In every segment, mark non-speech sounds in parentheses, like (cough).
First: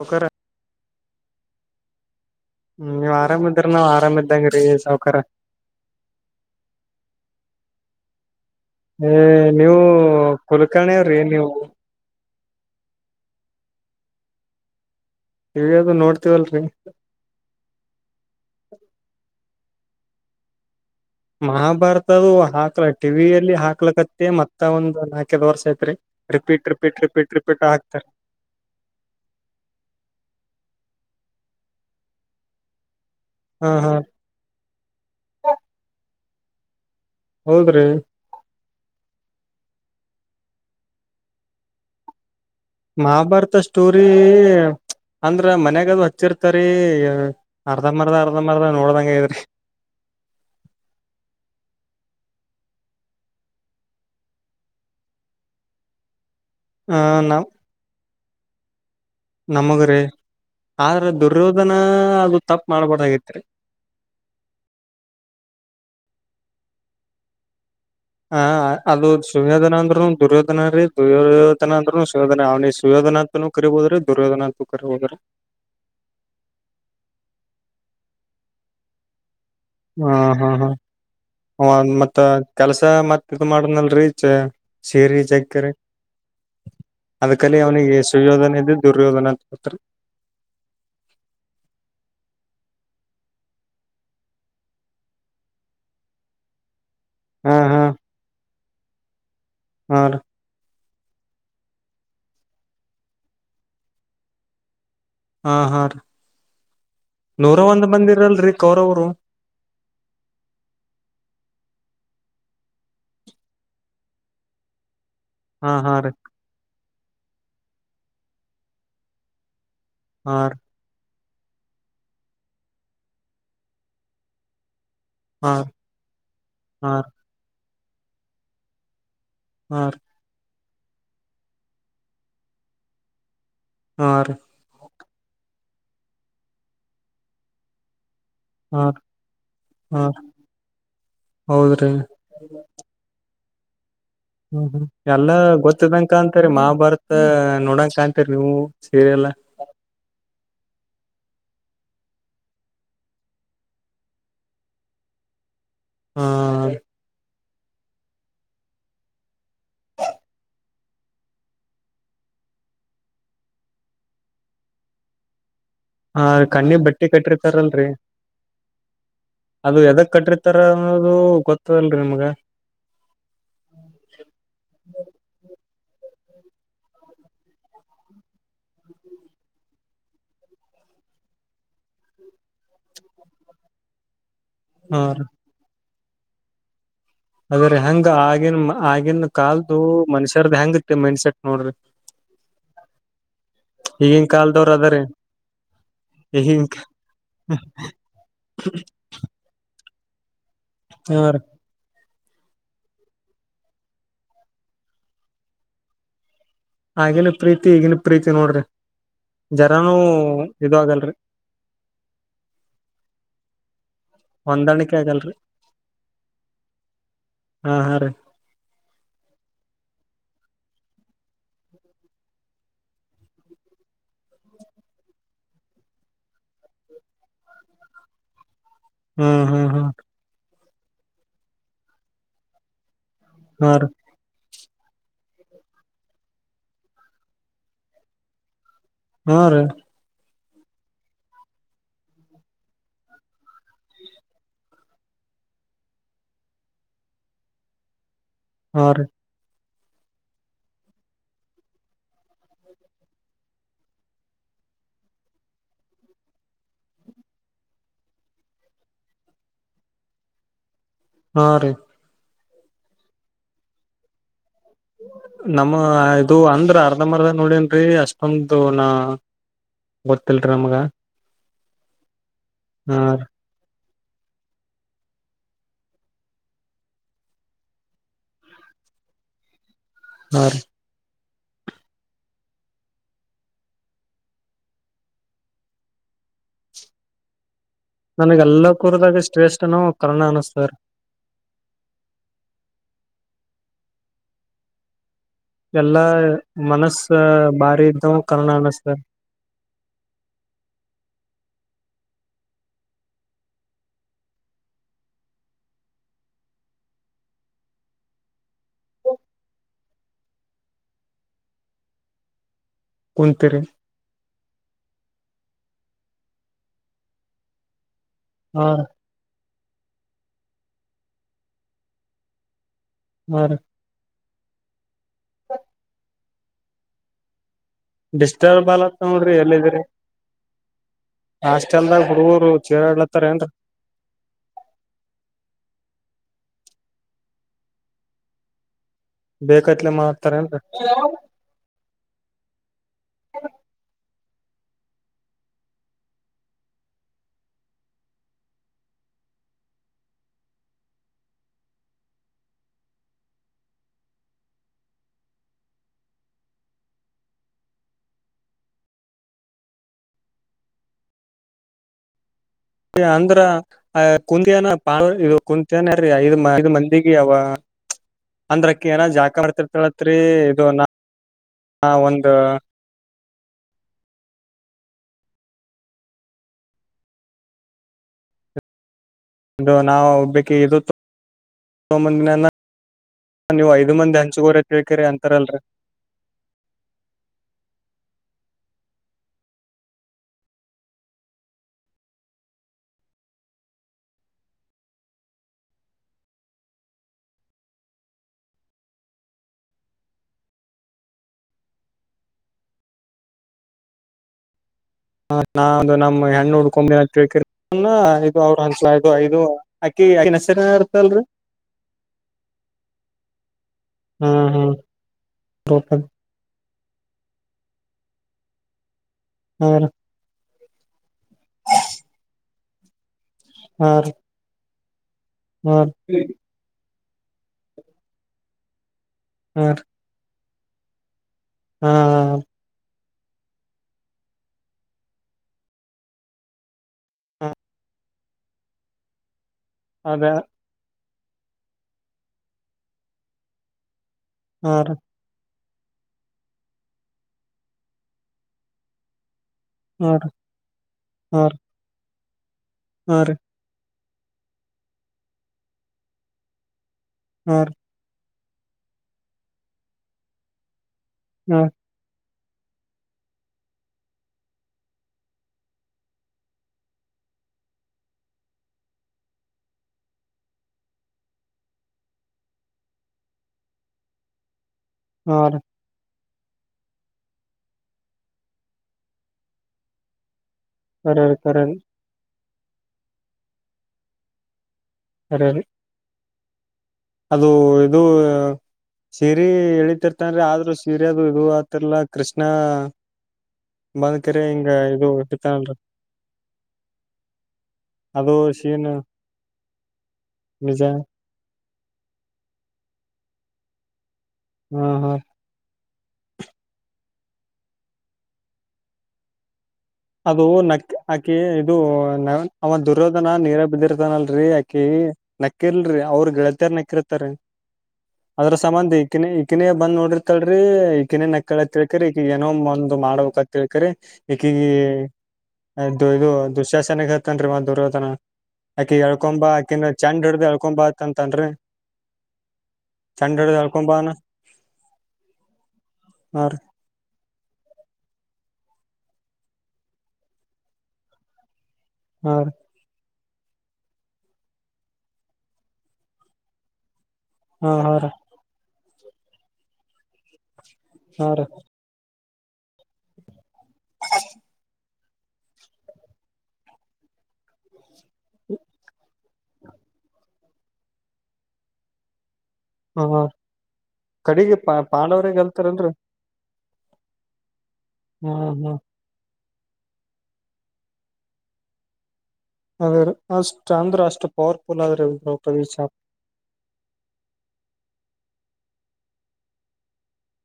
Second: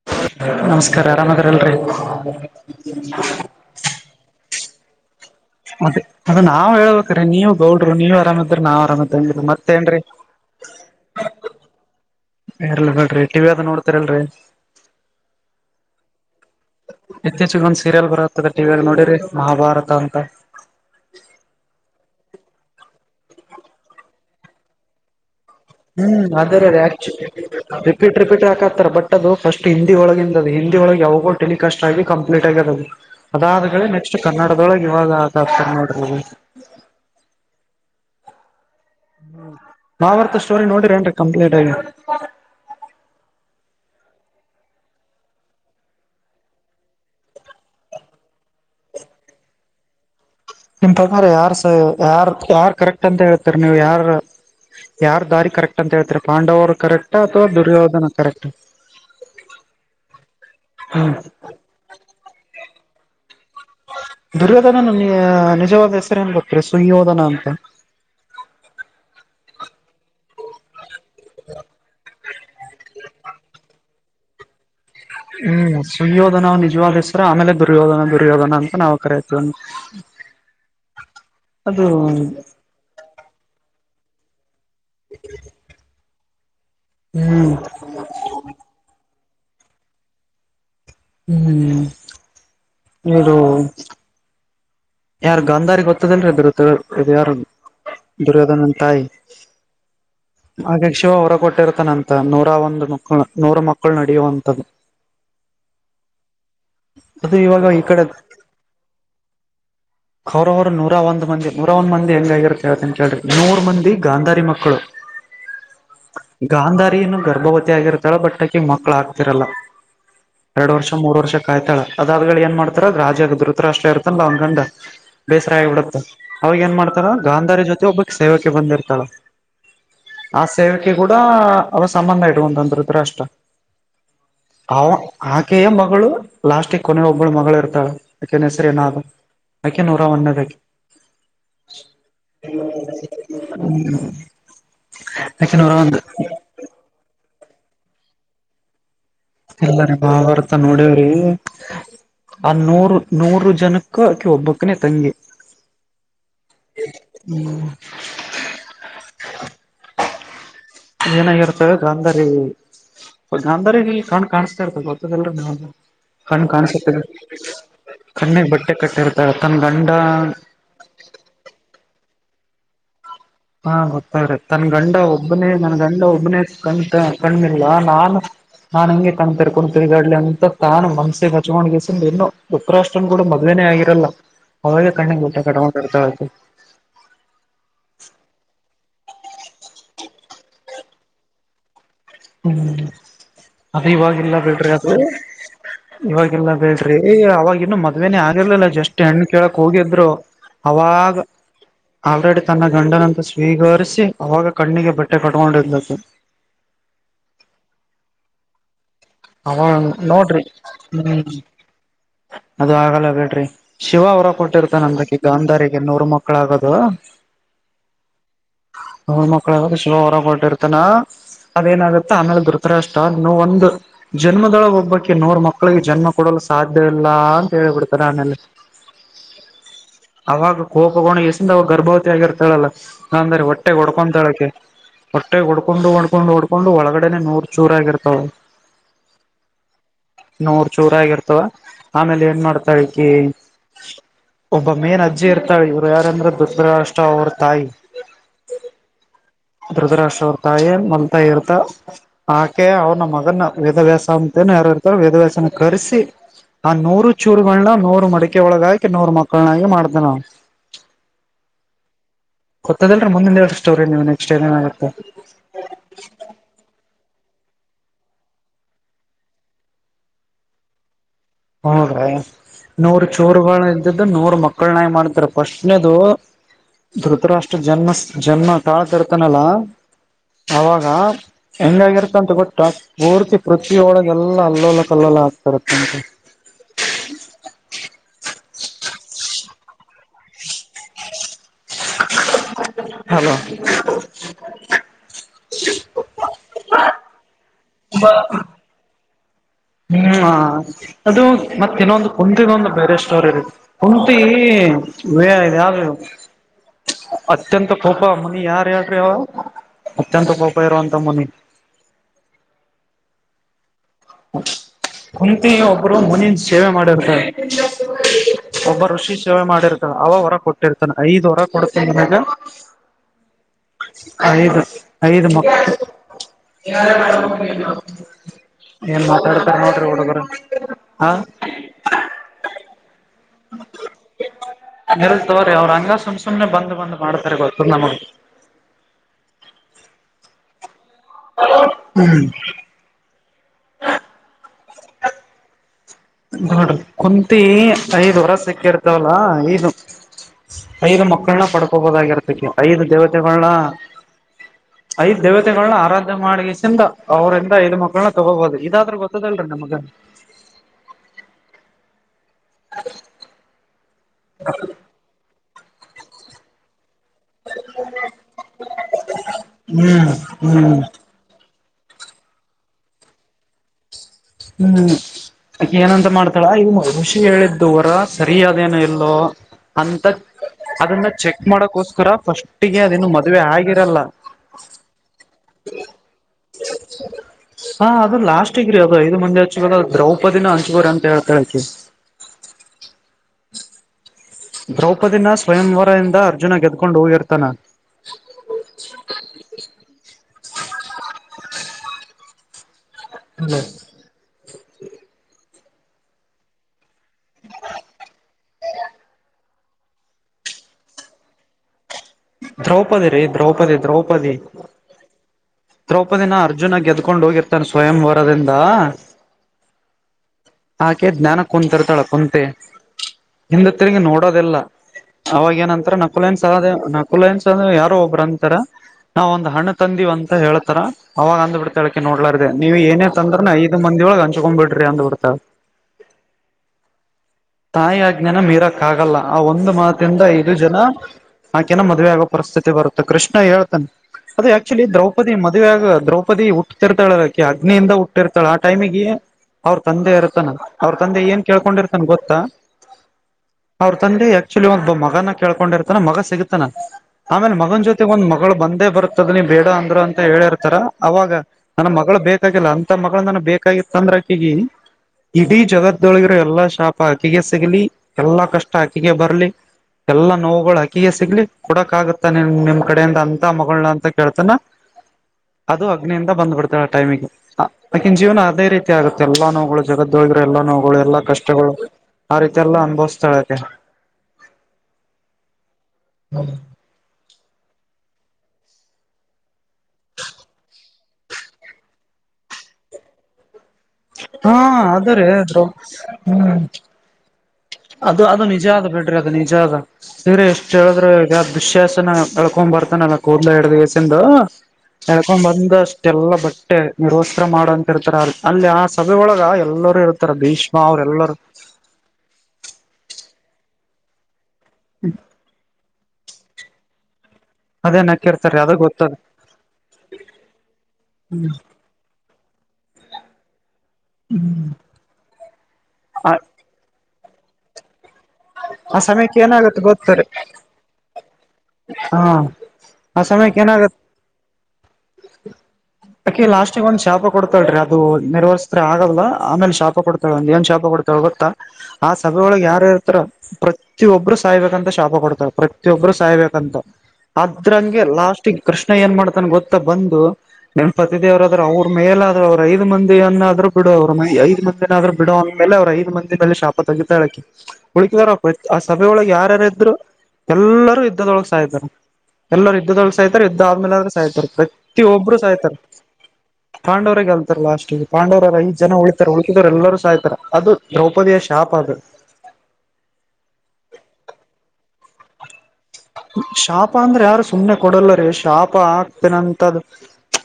ಸೌಕಾರ ನಮಸ್ತೆ ರ್ ಆರಾಮ್ದ್ರ ಅಲ್ರರಿ, ಹ್ಮ್ ನೀವ್ ಆರಾಮ ಇದಿದ್ರ ನಾವ್ ಆರಾಮ ಇದ್ದಂಗ್ರೀ ಸ್ವಲ್ ರ ಅದೇ ಅದ ನಾವ್ ಹೇಳ್ಬೇಕ್ರೆ ನೀವು ಗೌಡ್ರು ನೀವ ಆರಾಮ ್ರ ನಾವವು್ ಏ ಆರಾಮಂಗಿದ ಮತ್ತ ನೀವು ಏನ್ೀ ಕುಲಕರ್ಣಿವ್ರಿ ನೀವು ಎಿ ಟಿವ ಆದಾದ ನೋಡ್ತಾರಲ್ರರಿ, ಹ ನೋಡ್ ಇತ್ತೀಚಿಗ ಒಂದ್ ಸೀರಿಯಲ್ ಬರುತ್ತದೆ ಟಿವಿಯಲ್ಲಿ ನೋಡಿರಿ ಮಹಾಭಾರತ ಕ ಮಹಾಭಾರತ ಅದು ಹಾಕ್ಲ ಟಿವಿಯಲ್ಲಿ ಹಾಕ್ಲಕತ್ತ ಮತ್ತ ಒಂದ ಹ್ಮ್ ಆದದೇ ಅದ ಆಕ್ ರಿಪೀಟ್ ಹಾಕ್ತಾರ ರಿಪೀಟ್ ರಿಪೀಟ್ ಹಾಕತಾರ ಬಟ್ ಅದು ಫಸ್ಟ್ ಹಿಂದಿ ಒಳಗಿಂದದ ಹಿಂದಿ ಒಳಗೆ ಅವ ಟೆಲ ಕಾಸ್ಟ್ ಆಗಿ ಕಂಪ್ಲೀಟ್ ಆಗಿರೋದು, ಹಾ ಅದಾದಳೆ ಹಾ ನೆಕ್ಸ್ಟ್ ಕನ್ನಡದೊಳಗೆ ಇವಾಗ ಆ ಆತದೆ ನೋಡ್ರಿ, ಹ್ಮ ಹೌದ್ರಿ, ಹ್ಮ ನಾವರ್ತ ಸ್ಟೋರಿ ನೋಡ್ರಿ ಏನ್ರಿ ಕಂಪ್ಲೀಟ್ ಆಐ, ಮಹಾಭಾರತ ಸ್ಟೋರಿ ಅಂದ್ರ ಮನ್ಯಾಗದ ಹಚ್ಚಿರ್ತರಿೀ ಅರ್ಧ ಮರ್ಧ ಅರ್ಧ ಮರ್ದ ನೋಡ್ದಂಗ ಇದದ್ರಿ. ನಿಮ ಪ ಯಾರ್ ಸ ಯಾರ್ ಯಾರ್ ಕರೆಕ್ಟ್ ಅಂತ ಹೇಳ್ತರಿ ನೀ್ ಯಾರ ಯಾರ್ ದಾರಿ ಕರೆಕ್ಟ್ ಅಂತ ಹೇಳ್ತೀರಿ. ಪಾಂಡವರು ಆ ಕರೆಕ್ಟ್ ಅಥವಾ ದುರ್ಯೋಧನ. ಕಕ್ಟ್ ನಮಗ್ರೀ ಆದ್ರೆ ದುರ್ಯೋಧನ ಅದು ತಪ್ಪ ಮಾಡ್ಬೋದಾಗಿತ್ರಿ. ದುರ್ಯೋಧನ ನಿಜವಾದ ಹೆಸರ ಏನ್ ಗೊತ್ತರಿ ಸುಯ್ಯೋಧನ ಅಂತ ಹ ಅದು ಸೂರ್ಯೋಧನ ಅಂದ್ರರು ದುರ್ಯೋಧನೀ ವ ತನಂದ್ ಅವ ಸುಯೋಧನ ಅಂತನು ಕರೀಬುದ್ರಿ ದುರ್ಯೋಧನಂತ, ಹ್ಮ್ ಸುಯ್ಯೋದ ಅವನ್ ನಾವು ನಿಜವಾದ ಹೆಸರ ಆಮೇಲೆ ದುರ್ಯೋಧನದುರ್ಯೋನ ಅಂತ ನಾ ಕರೆ ಹ್ಮ ಹ್ಮ ಅದು ಹ್ಮ ಮತ್ತ ಕೆಲ್ಸ ಮತ್ ಇದ್ ಮಾಡದ್ನಲ್ರಿ ರಿಚೆ ಶೇರಿಜೇಕ್ಕರೆ ಹ್ಮ್ ಅದ್ಕಲ್ಲಿ ಅವನಿಗೆ ಸುಯ್ಯುದನ ಇದೆ ದುರ್ಯದನ ತ್ರ ಹ್ಮ್ (inaudible) ಯಾರು ಗಂಧಾರಿ ಗೊತ್ತತದಲ್ರಿ ದೃತ್ರ್ ಇದು ಯಾರು ಹಾ ಹಾ ದುರ್ಯೋಧ ನನ್ ತಾಯಿ ಹಾ ರೀ ಹಾಗ ಶಿವ ಹೊರ ಕೊಟ್ ಟ್ಟಿರ್ತಾನಂತ ನೂರ ಒಂದು ಮಕ್ಕಳ ನೂರ ಮಕ್ಕಳು ನಡೆಯುವಂತ್ದು ಹಾ ಹಾ ರ್ ಅದು ನೂರ ಇವಾಗ ಒಂದ್ ಮಂದಿರಲ್ರಿ ಕರವರು ಅವರವರು ನೂರ ಒಂದ್ ಮಂದಿ ನೂರ ಒಂದ್ ಮಂದಿ ಹೆಂಗಾಗಿರುತ್ತೆ ಯತ್ತನ್ ಕೇಳ್ರಿ ನೂರ ಮಂದಿ ಗಾಂಧಾರಿ ಮಕ್ಕಳು ಹಾ ಹಾ ರೀ ಗಾಂಧಾರಿ ನ ಗರ್ಭವತ್ ಆಗಿರತ್ತಾಳೆ ಬಟ್ ಅಕಿ ಮಕ್ಳ ಆಗ್ತಿರಲ್ಲ ಹಾ ರೀ ಎರಡು ವರ್ಷ ಮೂರು ವರ್ಷ ಕಾಯ್ತಾಳ ಅದಾದ್ಗಳು ಏನ್ ಮಾಡ್ತಾರ ರಾಜಾಗ ದುರತ ಅಷ್ಟ ಇರುತಲ್ಲ ಅಂವನ್ಗಂಡ ಹಾ ಬೇಸರ ಆಗಿಬಿಡುತ್ತೆ ಅವಾಗ ಏನ್ ಹಾ ಮಾಡ್ತಾರ ಗಾಂಧಾರಿ ಜೊತ ಒಬ್ಬಕ್ಕಿ ಸೇವಕ್ಕಿ ಬಂದಿರ್ತಾಳ ಹ ಆ ಸೇವೆಕಕ್ಕಿ ಕೂಡ ಅವ ಸಂಬಂಧ ಇಡುವಂತಂದ್ರತ ಅಷ್ಟ ಹ ಅವ ಆಕೆಯ ಮಗಳು ಲಾಸ್ಟಿ ಕೊನೆ ಒಬ್ಬಳ ಮಗಳ ಇರ್ತಾಳ ಅಕ್ಕಿನ ಹೆಸರಿ ಹಾ ಎನ್ದ ಅಕೆ ಹಾ ನೂರಾ ಒಂದದಕಿ ಹೌದ್ರಿ (inaudible) ಹ್ಮ್ ಹ್ಮ್ ಹ್ಮ್ ಎಲ್ಲ ಗೊತ್ತಿದನಕ ಅಂತರಿ ಮಹಾಭಾರತ ನ ನೋಡಂಗ ಕಾಣ್ತೀರಿ ನೀವು ಸೀರಿಯಲ್ ಎಲ್ಲರಿ ಬಾರ್ ನೋಡವ್ರಿ ಆ ನೂರು ನೂರು ಜನಕ್ಕ ಅಕಿ ಒಬ್ಬಕ್ಕನೇ ತಂಗಿ ಹಾ ಹ್ಮ- ಏನಾಗಿರ್ತವೆ ಗಾಂಧಾರಿ ಗಾಂಧಾರಿ ಕ್ ಕಾನಸ್ತ್ರಿತಾ ಇರ್ತ ಗೊತ್ತದಲ್ರ ನೀ ಹ ಕಣ್ಣಿ ಬಟ್ಟಿ ಕಟ್ಟಿತಾರಲ್ರಿ ಕಣ್ಣಿಗೆ ಬಟ್ಟೆ ಕಟ್ಟಿರ್ತಾರ ತನ್ ಅದು ಗಂಡ ಎದಕ್ ಕಟ್ಟಿತಾರ ಅನ್ನೋದು ಗೊತ್ತಲ್ ನಿಮಗೆ ಹಾ ಗೊತ್ತಾದ್ರೆ ತನ್ ಗಂಡ ಒಬ್ಬನೇ ನನ್ನ ಗಂಡ ಒಬ್ಬನೇ ಕಣ್ತ ಕಣಿಲ್ಲ ನಾನು ನಾನ್ ಹಂಗೆ ಕಣ್ತರ್ಕ ತಿಗಾಡ್ಲಿ ಅಂತ ತಾನು ಮನ್ಸಿಗೆ ಹಚಣ್ಗಸ ಇನ್ನು ದೃತಾರಾಷ್ಟ್ರನ್ ಕೂಡ ಮದ್ವೆನನೆ ಆಗಿರಲ್ಲ ಅದ್ರಲ್ಲೂ ಹ ಕಣ್ಣಿಗೆ ಬ್ಬತ್ತೆ ಕಟ್ಕೊಂಡ್ ಇರ್ತಾಳ್ ಅವ್ಳು ಸ (inaudible) ಅದ್ರ ಹಂಗ ಆಗನ್ ಆಗಿನ ಕಾಲ್ದುು ಮನ್ಷ್ಯರದ ಹೆಂಗ ಮೈನ್ಡಸೇಟ್ ನೋಡ್ರಿ ಹ್ಮ್ ಅದ ಈಗಿನ ಇವವಾಗಿಲ್ಲ ಕಾಲ್ದವ್ರ ಬಿೇಡ್ರಿ ಅದ ಅದಾರಿ ಇವವಾಗಿಲ್ಲ ಈಗಿನ್ ಬಿೇಡ್ರಿ ಅವಾಗ ಇನ್ನು ಮದ್ೇನೇ ಆಗಿರ್ಲಿಲ್ಲ ಜಸ್ಟ್ ಹೆಣ್ಣ ಕೇಳಕ್ ಹೋಗಿದ್ರು ಹ (inaudible) ಹ ಅವಾಗ ಆಲ್ರೆಡಿ ತನ್ನ ಗಂಡನಂತ ಸ್ವೀಕರಿಸಿ ಅವಾಗ ಕಣ್ಣಿಗೆ ಬಟ್ಟೆ ಕಟ್ಕೊಂಡಿದ್ದು ಸರ್ ಹಾಗೇನ ಪ್ರೀತಿ ಈಗಿನ ಪ್ರೀತಿ ನೋಡ್ರಿ ಅವ ಜರಾನು ನೋಡ್ರಿ ಇದು ಆಗಲ್ರಿ ಹ್ಮ್ ಅದು ಆಗಲ್ಲ ಬಿೇಡ್ರಿ ಶಿವ ಅವರ ಹೊಂದಾಣಿಕೆ ಕೊಟ್ಟಿರ್ತನಾಕೇಗಿ ಆಗಲ್ರಿ ಗಾಂಧಾರಿಗೆ ನೂರ್ ಮಕ್ಳ ಆಗದು ಹಾ ಹಾ ರೀ ನೂರು ಮಕ್ಳು ಶಿವ ವರ ಕೊಟ್ಟಿರ್ತಾನ ಅದೇನಾಗುತ್ತ ಆಮೇಲೆ ಧೃತ ರಾಷ್ಟ್ರನ್ನೋ ಒಂದು ಜನ್ಮದೊಳ ಒಬ್ಬಕಕ್ಕೆ ನೂರ್ ಮಕ್ಕಳಿಗೆ ಜನ್ಮ ಕೊಡಲು ಸಾಧ್ಯ ಇಲ್ಲ ಅಂತ ಹೇಳಿಬಿಡ್ತಾರೆ ಆಮೇಲಿ ಹ್ಮ್ ಹ್ಮ್ ಹ್ಮ್ ಕೋಪಗೋಣ ಎಸಿಂದ ಅವ ಗರ್ಭವತಿ ಆಗಿರ್ತಳಲ್ಲ ನಂದ್ರ ಹೊಟ್ಟೆ ಹಾ ರೀ ಹೊಡ್ಕೊಂತಾಳೆ ಹೊಟ್ಟೆ ಹೊಡ್ಕೊಂಡು ಒಡ್ಕೊಂಡು ಹೊಡ್ಕೊಂಡು ಒಳಗಡೆನೆ ನೂರ್ ಚೂರ ಆಾಗಿಿರ್ತಾವ ಅವು ಹಾ ರೀ ನೂರ್ ಚೂರ ಆಗಿರ್ತವ ಆಮೇಲೆ ಏನ್ ಮಾಡ್ತಾಳ ಕಿ ಒಬ್ಬ ಮೇನ್ ಅಜ್ಜಿ ಇರ್ತಾಳೆ ಇವ್ರು ಯಾರಂದ್ರೆ ಧೃತರಾಷ್ಟ್ರ ಅವ್ರ ತಾಯಿ ಹ ಧೃತರಾಷ್ಟ್ರ ಅವ್ರ ತಾಯಿ ಮಲತಾಯಿ ಇರ್ತ ಆಕೆ ಅವ್ರನ ಮಗನ್ನ ವೇದವ್ಯಾಸ ಅಂತೇನ ಯಾರ ಇರ್ತಾರ ವೇದವ್ಯಾಸನ ಕರೆಸಿ ಆ ನೂರು ಚೂರುಗಳನ್ನ ನೂರು ಮಡಿಕೆ ಒಳಗಾಕಿ ನೂರು ಮಕ್ಕಳನಾಗಿ ಮಾಡ್ತಳ ಹಾ ರೀ ಗೊತ್ತದಲ್ರ ಮುಂಡಿದೆರಡು ಸ್ಟೋರಿ ನೀವು ನೆಕ್ಸ್ ಹಲಾಕ್ ನಮ್ಮ ಇದು ಅಂದ್ರ ನಮರ್ದು ನೋಡನ್ರಿ ಅಷ್ಟೊಂದು ನಾ ಗೊತ್ತಿಲ್ರಿ ನಮಗ ಹ ರ ನೋರು ಚೋರು ಇದ ನೂರ್ ಮಕ್ಕಳ ನಾಯ್ ಮಾಡ್ತಾರೆ ಫಸ್ಟ್ನೇದು ಧೃತರಾಷ್ಟ್ರ ಜನ್ಮ ಜನ್ಮ ತಾಳ್ ತಿರ್ತನಲ್ಲ ಹಾ ಅವಾಗ ಹೆಂಗಾಗಿರುತ್ತ ಅಂತ ಗೊಟ್ಟ ಪೂರ್ತಿ ಪ್ರತಿಿಯ ಒಳಗೆ ಎಲ್ಲಾ ಅಲ್ಲೋಲ ಕಲ್ಲೋಲ ಆಗ್ತರತ್ತಂತೆ ಇದೆಲ್ಲ ಕೂರದಾಗ ಶ್ರೇಷ್ಠ ನ ಕರೋನಾ ಅನ್ನಿಸ್ತದ ಹಲೋ ಎಲ್ಲಾ ಮನಸ್ಸ ಕನ್ನಣ ಅತದೆ ಹ ಹ್ಮ್ ಅದು ಮತ್ತ ಇನ್ನೊಂದು ಕುಂತಗ ಒಂದು ಬೇರೆ ಸ್ಟೋರಿರಿ ಕುಂತಿ ವ ಯಾವ ಅತ್ಯಂತ ಕೋಪ ಮುನಿ ಯಾರ್ ಹೇಳ್ರಿ ಅವ ಅತ್ಯಂತ ಕೋಪ ಇರುವಂತ ಮುನಿ ಕುಣಂತೆರೆ ಕುಂತಿ ಒಬ್ರು ಮನಿಂದ ಸೇವೆ ಮಾಡ ಸ ಹ ಒಬ್ಬ ರುಷಿ ಸೇವೆ ಮಾಡಿರುತ್ತೆ. ಅವ ಹೊರ ಕೊಟ್ಟಿರ್ತಾನ ಐದ್ ವರ ಕೊಡ್ತ ನಿಗ ಹ್ಮ ಐದು ಐದು ಮಕ್ಕ ಡಿಸಟರ್ಬ ಅಲ್ಲ ನೋಡ್ರಿ ಎಲ್ಲಿದ್ರಿ ಹುಡುಗರು ಹ ಹಾಸ್ಟೆಲ್ದಾಗ ಹುಡುಗರು ಚಿರಳ್ಳ ಮರತವ್ರೀ ಅವ್ರ ಹಂಗ ಸುಮ್ ಸುಮ್ನೆ ಬಂದ್ ಬಂದ್ ಮಾಡ್ತಾರೆ ಗೊತ್ತ ನಮ ಬೇಕತ್ಲೆ ಮಾಡ್ತಾರೇನ್ರಿ, ಹ್ಮ್ ನೋಡ್ರಿ ಕುಂತಿ ಐದ್ ವರ ಸಿಕ್ಕಿರ್ತವಲ್ಲ ಐದು ಐದ ಮಕ್ಕಳನ ಪಡ್ಕೋಬೋದಾಗಿರ್ತಕ್ಕೆ ಐದ ದೇವತೆಗಳನ ಐದ್ ದೇವತೆಗಳ್ನ ಆರಾಧ ಮಾಡಗಸಿಂದ ಅವ್ರಂದ ಐ್ ಮಕ್ಕಳನ್ನ ತಗೋಬೋದು ಇದಾದ್ರೂ ಗೊತ್ತದಲ್ರಿ ನಮಗ ಅಂದ್ರ ಆ ಕುಂದಿಯಾನ ಪ ಇ ಕು ಿ ಇದಗ ಯಾವ ಅಂದ್ರಕ್ಕ ಏನ ಜಾಕ ಹ್ಮ್ ಆಡ್ತಿರ್ತಳತ್ರಿ ಇದು ಹ್ಮ್ ನಾ, ಹಾ ಒಂದು, ಹ್ಮ್ ಏನಂತ ಮಾಡ್ತಾಳ ಈಗ ಋಷಿ ಹೇಳಿದ್ದು ವರ ಸರಿ ಅಾದೇನ ಇ ಇದು ನಾವ್ ಒಬ್ಬಕಿ ಇದು ಅ ಚಕ್ ಮಾಡ ತಗೊಂಬಂದಿನ ಮದ ನೀವ್ ಐದು ಆಗಿರಲ್ಲ, ಮಂದಿ ಹಂಚ್ಕೋರಿ ತಿಳ್ಕರಿ ಅಂತಾರಲ್ರಿ ಅದು ಲಾಸ್ ಗ್ರ ಅದು ಐದು ಮಂದಿ ಹಚ್ುವಲ್ಲ ದ್ರೌಪದಿನ ಹಂಚುವೋರ ಅಂತ ಹೇಳ್ತಾಳಕ ದ್ರೌಪದಿನ ಸ್ವಯಂವರದಿಂದ ಅರ್ಜುನ ಗೆದ್ಕೊಂಡು ಹೋಗಿರ್ತಾನ ಹ್ಮ ನಾು ನಮ್ಮ್ ಹೆಣ್ಣು ಹುಡ್ಕೊಂಬಿನ ಇದು ಅವ್ರ ಹಂತಲ ಇದು ಐದು ಅಕಿ ಅಕಸ ಇರ್ತಲ್ರಿ. ದ್ರೌಪದಿ ರೀ ದ್ರೌಪದಿ ದ್ರೌಪದಿ ಹ್ಮ್ ಹ್ಮ್ ರೂಪದ್ ದ್ರೌಪದಿನ ಅರ್ಜುನ ಅಜುನ ಗೆದ್ಕೊಂಡ್ ಹೋಗಿರ್ತಾನ ಸ್ವಯಂ ವರದಿಂದ ಹ ಆಕೆ ಜ್ಞಾನ ಕುಂತರ್ತಾಳ ಕುಂತೆ ಹಿಂದ ತಿರುಗಿ ಹಾರಿ ನೋಡೋದೆಲ್ಲ ಅವಾಗ ಹಾರಿ ಏನಂತರ ನಕುಲ ಏನ್ ಸಹ ಕುಲಾಯನ್ಸಂದ ಯಾರು ಒಬ್ಬ್ರ ಅಂತಾರ ನಾವ್ ಒಂದ ಹಣ್ಣ ಹಾರಿ ತಂದಿವಿ ಅಂತ ಹೇಳ ಉರ ಅವಾಗಂದ್ಬ ಹಾ ಬಿಡ್ತಾಳಕ್ಕೆ ನೋಡ್ಲಾರ್ರದೆ ನೀವು ಏನೇ ತಂದ್ರ ಐದು ಮಂದಿ ಒಳಗೆ ಹಂಚ್ಕೊಂಡ್ ಬಿಡ್ರಿ ಅಂದ ಬಿಡ್ತಾವ ತಾಯಿ ಅಜ್ಞಾನ ಮೀರಕ್ ಆಗಲ್ಲ ಆ ಒಂದು ಮಾತಿಂದ ಅದ ಐದು ಜನ ಏನ ಮದ್ವೆ ಆಗೋ ಪರಿಸ್ಥಿತಿ ಬರುತ್ತೆ ಕೃಷ್ಣ ಹೇಳ್ತಾನನೆ ಅದ ಆಕ್ಚುಲಿ ಹಾರಿ ದ್ರೌಪದಿ ಮ ಮದ್ಯಾಗ ದ್ರೌಪದಿ ಹುಟ್ಟತಿರ್ತಾಳೆ ಅಗ್ನಿಯಿಂದ ಹುಟ್ಟಿರ್ತಾಳ ಆ ಟೈಮಿಗೆ ಅವ್ರ ತಂದ ಹಾರಿ ಇತಾನ ಅವ್ರ ತಂದೆ ಏನ್ ಕೇಳ್ಕೊಂಡಿರ್ತಾನೆ ಗೊತ್ತ ಹಾ ಹಾ ರೀ ತಂದೆ ಆಕ್ಚುಲಿ ಒ ಮಗನ ಕೇಳ್ಕೊಂಡಿರ್ತಾನೆ ಮಗ ಸಿಗುತ್ತ ನಾ ಆಮೇಲೆ ಹಾರಿ ಮಗನ ಜೊತೆ ಒಂದಂದು ಮ ಮಗಳು ಬಂದೇ ಬರ್ತದ ನೀ ಬೇಡ ಅಂದ್ರರು ಅಂತ ಹೇಳಿರ್ತಾರ ಅವಾಗ ಹಾರಿ ನನ್ನ ಮಗಳು ಬೇಕು ಗಿಲ್ಲ ಅಂತ ಮಗಳ ನನ ಬೇಕಾಗಿತ್ತ ಅಂದ್ರೆ ಅಕ್ಕಿಗಿ ಇಡೀ ಜಗದೊಳಗಿರೋ ಎಲ್ಲಾ ಶಾಪ ಅಕ್ಕಿಗೆ ಸಿಗ್ಲಿ ಎಲ್ಲಾ ಕಷ್ಟ ಅಕ್ಕಿಗೆ ಬರ್ಲಿ ಎಲ್ಲಾ ನೋವುಗಳು ಅಕ್ಕಿಗೆ ಸಿಗ್ಲಿ ಕೊಡಕ್ ಆಾಗುತ್ತ ನಿನ್ ನಿಮ್ ಕಡೆಯಿಂದ ಅಂತ ಮಗಳನ ಅಂತ ಕೇಳ್ತಾನ ಹಾರಿ ಅದು ಅಗ್ನೆ ಬಂದ್ ಬಿಡ್ತೆ ಆ ಟೈಮಿಗೆ ಆಕಿನ ಜೀವನ ಅದೇ ರೀತಿ ಆಗುತ್ತೆ ಎಲ್ಲ ನೋವುಗಳು ಜಗತಾ ಎಲ್ಲಾ ನೋಗಳು ಎಲ್ಲಾ ಕರೆರಿ ಕಷ್ಟಗಳು ಕರೆರಿ ಆ ರೀತಿ ಎಲ್ಲ ಅನ್ಭವಿಸಸ್ತಾಲೆ ಕರೆ ರಿ (inaudible) ಅದು ಇದು ಸೀರೆ ಎಳಿತಿರ್ತನ್ ಆದ್ರೂ ಸೀರೆ ಅದು ಇದು ಆಗ್ತಿರ್ಲ ಕೃಷ್ಣ ಬಂದ್ ಕರೆ ಹಾ ಹಿಂಗ ಇದು ಅದ್ರ್ರು ಇಟ್ಟಿತಾನಲ್ರಿ ಹ್ಮ್ ಅದು ಅದು ನಿಜ ಆದ ಬಿಡ್ರಿ ಅದು ನಿಜ ಆದ ಸೀರೆ ಎಷ್ಟು ನಿಜ ಹೇಳಿದ್ರೆ ವಿಶಾನ ಎಲಕೊಂಡು ಕಳ್ಕೊಂಡ್ ಬರ್ತಾನ ಅನ ಕದಲ ಇಡಕೊಂಡು ಹಾ ಹಾ ಎಳಕೊಂಡು ಬಂದು ಎಲ್ಲಾ ಬಟ್ಟೆ ನಿರ್ವಸರ ಮಾಡಂತ ಇರ್ತಾರ ಅ ಅಲ್ಲಿ ಆ ಸಭೆೊಳಗ ಎಲ್ಲರ ಅದು ನ ಹಾಕಿ ಇದು ನ ಅವನ್ ದುರೋದನ ನೀರ ಬಿದ್ದಿರ್ತಾನಲ್ರಿ ನಕ್ಕಿಲ್ರಿ ಅವ್ರ ನಕಿರ್ತಾರೆ ಅದೇ ಅದ್ರ ನಕ್ಕಿರ್ತಾರೆ ಅದ ಸಂಬಂಧ ಗೊತ್ತದ ಈಕಿನ ಈಕಿನ ಬಂದ್ ನೋಡಿರ್ತಲ್ರಿ ಈಕಿನ ನಕ್ಕಲಾ ಅಂತ ಹೇಳಿ ಏನೋ ಒಂದ್ ಮಾಡ್ಬೇಕು ಅಂತ ಹೇಳ್ಕ್ರರಿ ಈಕಿಗಿ ದು ಇದು ದುಶಾಸನ್ ನನಗ್ ಹತ್ತನ್ ಮತ್ ದುರ್ಯೋದನ ಆ ಸಮಯಕ್ಕೆ ಏನಾಗತ್ ಗೊತ್ತತರಿ ಹಿಡ್ದ್ ಎಳ್ಕೊಂಬ ಅಂತನ್ರಿ ಹ ಆ ಚಂಡ್ ಹಿಡ್ದ್ ಸಮಯಕ್ಕೆ ಏನಾಗತ್ ಎಳ್ಕೊಂಬಾನ ಅಕೆ ಹಾ ರೀ ಲಾಸ್ಟಗ ಒಂದ್ ಶಾಪ ಕೊಡ್ತಾಳಿ ಅದು ನೆರ್ವ ಅೆ ಆಗಲ್ಲ್ಲ ಆಮೇಲೆ ಶಾಪ ಕೊಡ್ತೇವೆ ಒಂದು ಏನ್ ಶಾಪ ಕೊಡತಾಳೆ ಗೊತ್ತ? ಆ ಹಾ ರೀ ಸಭೆೊಳಗ್ ಯಾರ ಇರ್ತಾರ ಪ್ರತಿಯೊಬ್ರುೂ ಸಾಯ್ಬೇಕಂತ ಶಾಪ ಕೊಡ್ತಾರೆ ಪ್ರತಿಯೊಬ್ಬರುೂ ಸಾಯ್ಬೇಕಂತ ಹಾ ಹಾ ಅದ್ರಂಗೆ ರೀ ಲಾಸ್ಟ್ ಕೃಷ ಏನ್ ಮಾಡ್ತಾನ ಗೊತ್ತಾ ಬಂದು ನಿಮ್ಮ್ ಪತಿ ಹಾ ರೀ ದೇವ್ರ್ರ ಅವ್ರ ಮೇಲ ಅವ್ರ ಐದ ಮಂದಿ ಅನ್ನದ್ರ ಕಡ ಅವ್ರ ಐದು ಮಂದಿ ನ ಆದ್ರ್ ಬಿಡೋ ಅಂದ್ಮೇಲೆ ಅವ್ರ ಐದು ಮಂದಿ ಮೇಲೆ ಶಾಪ ತಗಿತಾಳೆ ಆ ಸಭೆ ಒಳಗೆ ಯಾರ ಇದ್ರು ಎಲ್ಲರೂ ಯುದ್ಧದೊಳಗೆ ಸಾಯ್ತೀರೆ ಎಲ್ಲರು ಹಾ ಯುದ್ಧದೊಳಗೆ ಹಾ ಸಾಯ್ತಾರೆ ಯುದ್ದ ಆದ್ಮೇಲಾದ್ರೆ ಸಾಯ್ತಾರೆ ಕಡೆಗೆ ಪಾ ಪ್ರತಿ ಪಾಂಡವ್ರೇ ಒಬ್ರು ಸಾಯ್ತಾರೆ ಗೆಲ್ತಾರಲ್ರಿ ಪಾಂಡವ್ರರಿಗೆ ಗೆಲ್ತಾರೆ ಲಾಸ್ಟ ಗೆ ಈದು ಪಾಂಡವರ ಹ್ಮ್ ಅವ್ರ್ ಐದ್ ಹ್ಮ್ ಜನ ಉಳಿತಾರೆ ಇದ್ರ ಎಲ್ಲರೂ ಸಾಯ್ತಾರೆ ಅದು ದ್ರೌಪದಿಯ ಶಾಪ್ ಅದು ಅದ್ರ ಅಷ್ಟ್ ಅಂದ್ರ ಅಷ್ಟು ಪವರ್ಫುಲ್ ಆದ್ರೆ್ರ ಪ್ರದೇಶ ಶಾಪ ಅಂದ್ರೆ ಯಾರು ಸುಮ್ನೆ ಕೊಡಲ್ಲರಿೀ ಶಾಪ ಆಕ್ತಿನಂತದ್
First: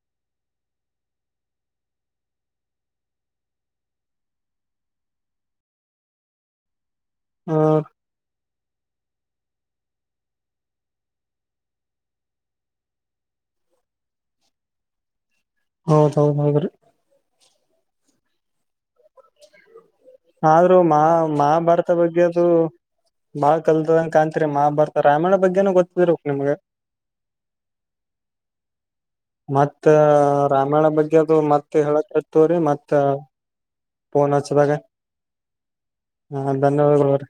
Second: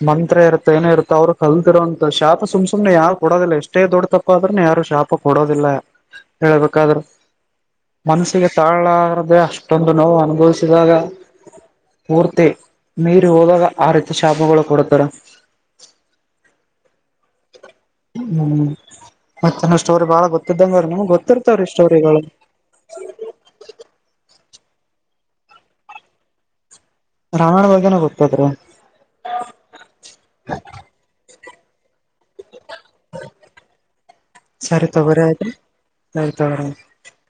ಮಂತ್ರ ಇರ್ತ ಏನೇ ಇರ್ತ ಅವ್ರು ಕಲ್ತಿರೋಂತ ಶಾಪ ಸುಮ್ ಸುಮ್ನೆ ಯಾರು ಕೊಡೋದಿಲ್ಲ ಎಷ್ಟೇ ದೊಡ್ಡ ತಪ್ಪ ಅ್ರನೆ ಯಾರು ಶಾಪ ಕೊಡೋದಿಲ್ಲ ಹೇಳ್ಬೇಕಾದ್ರರು ಹ ಮನಸಿಗೆ ತಾಳಾರದೆ ಅಷ್ಟ ಅಷ್ಟೊಂದು ನೋ ಅನುಭವಿಸ ಪೂರ್ತಿ ಮೀರಿ ಹೋದಾಗ ಆ ರೀತಿ ಶಾಪಗಳು ಕೊಡತಾರ ಹೌದ್ ಹೌದ್ ಹೌದ್ರಿ ಹ್ಮ್ ಮತ್ತ ಆದ್ರೂ ಮಹ ಮಹಾಭಾರತ ಬಗ್ಗೆ ಸ್ಟೋರಿಗಳು ಅದು ಬಾಳ ಕಲ್ದಂಗ ಕಾಣ ಮಹಭಾರತ ರಾಮಾಯಣ ಬಗ್ಗೆನನು ಗೊತ್ತಿದರು ನಿಮ್ಗೆ ರಾಮಾಯಣ ಬಗ್ಗೆನೂ ಗೊತ್ತಾದ್ರಿ ಹೇಳತ್ತರಿ ಮತ್ತೆ ಪನ್ದಾಗ ಸರಿ ತಗೋರಿ ಆಯ್ತ್ರಿ ಸರಿ ಹ ತಗೋರಿ ಆಯ್ತ್. ಧನ್ಯವಾದಗಳು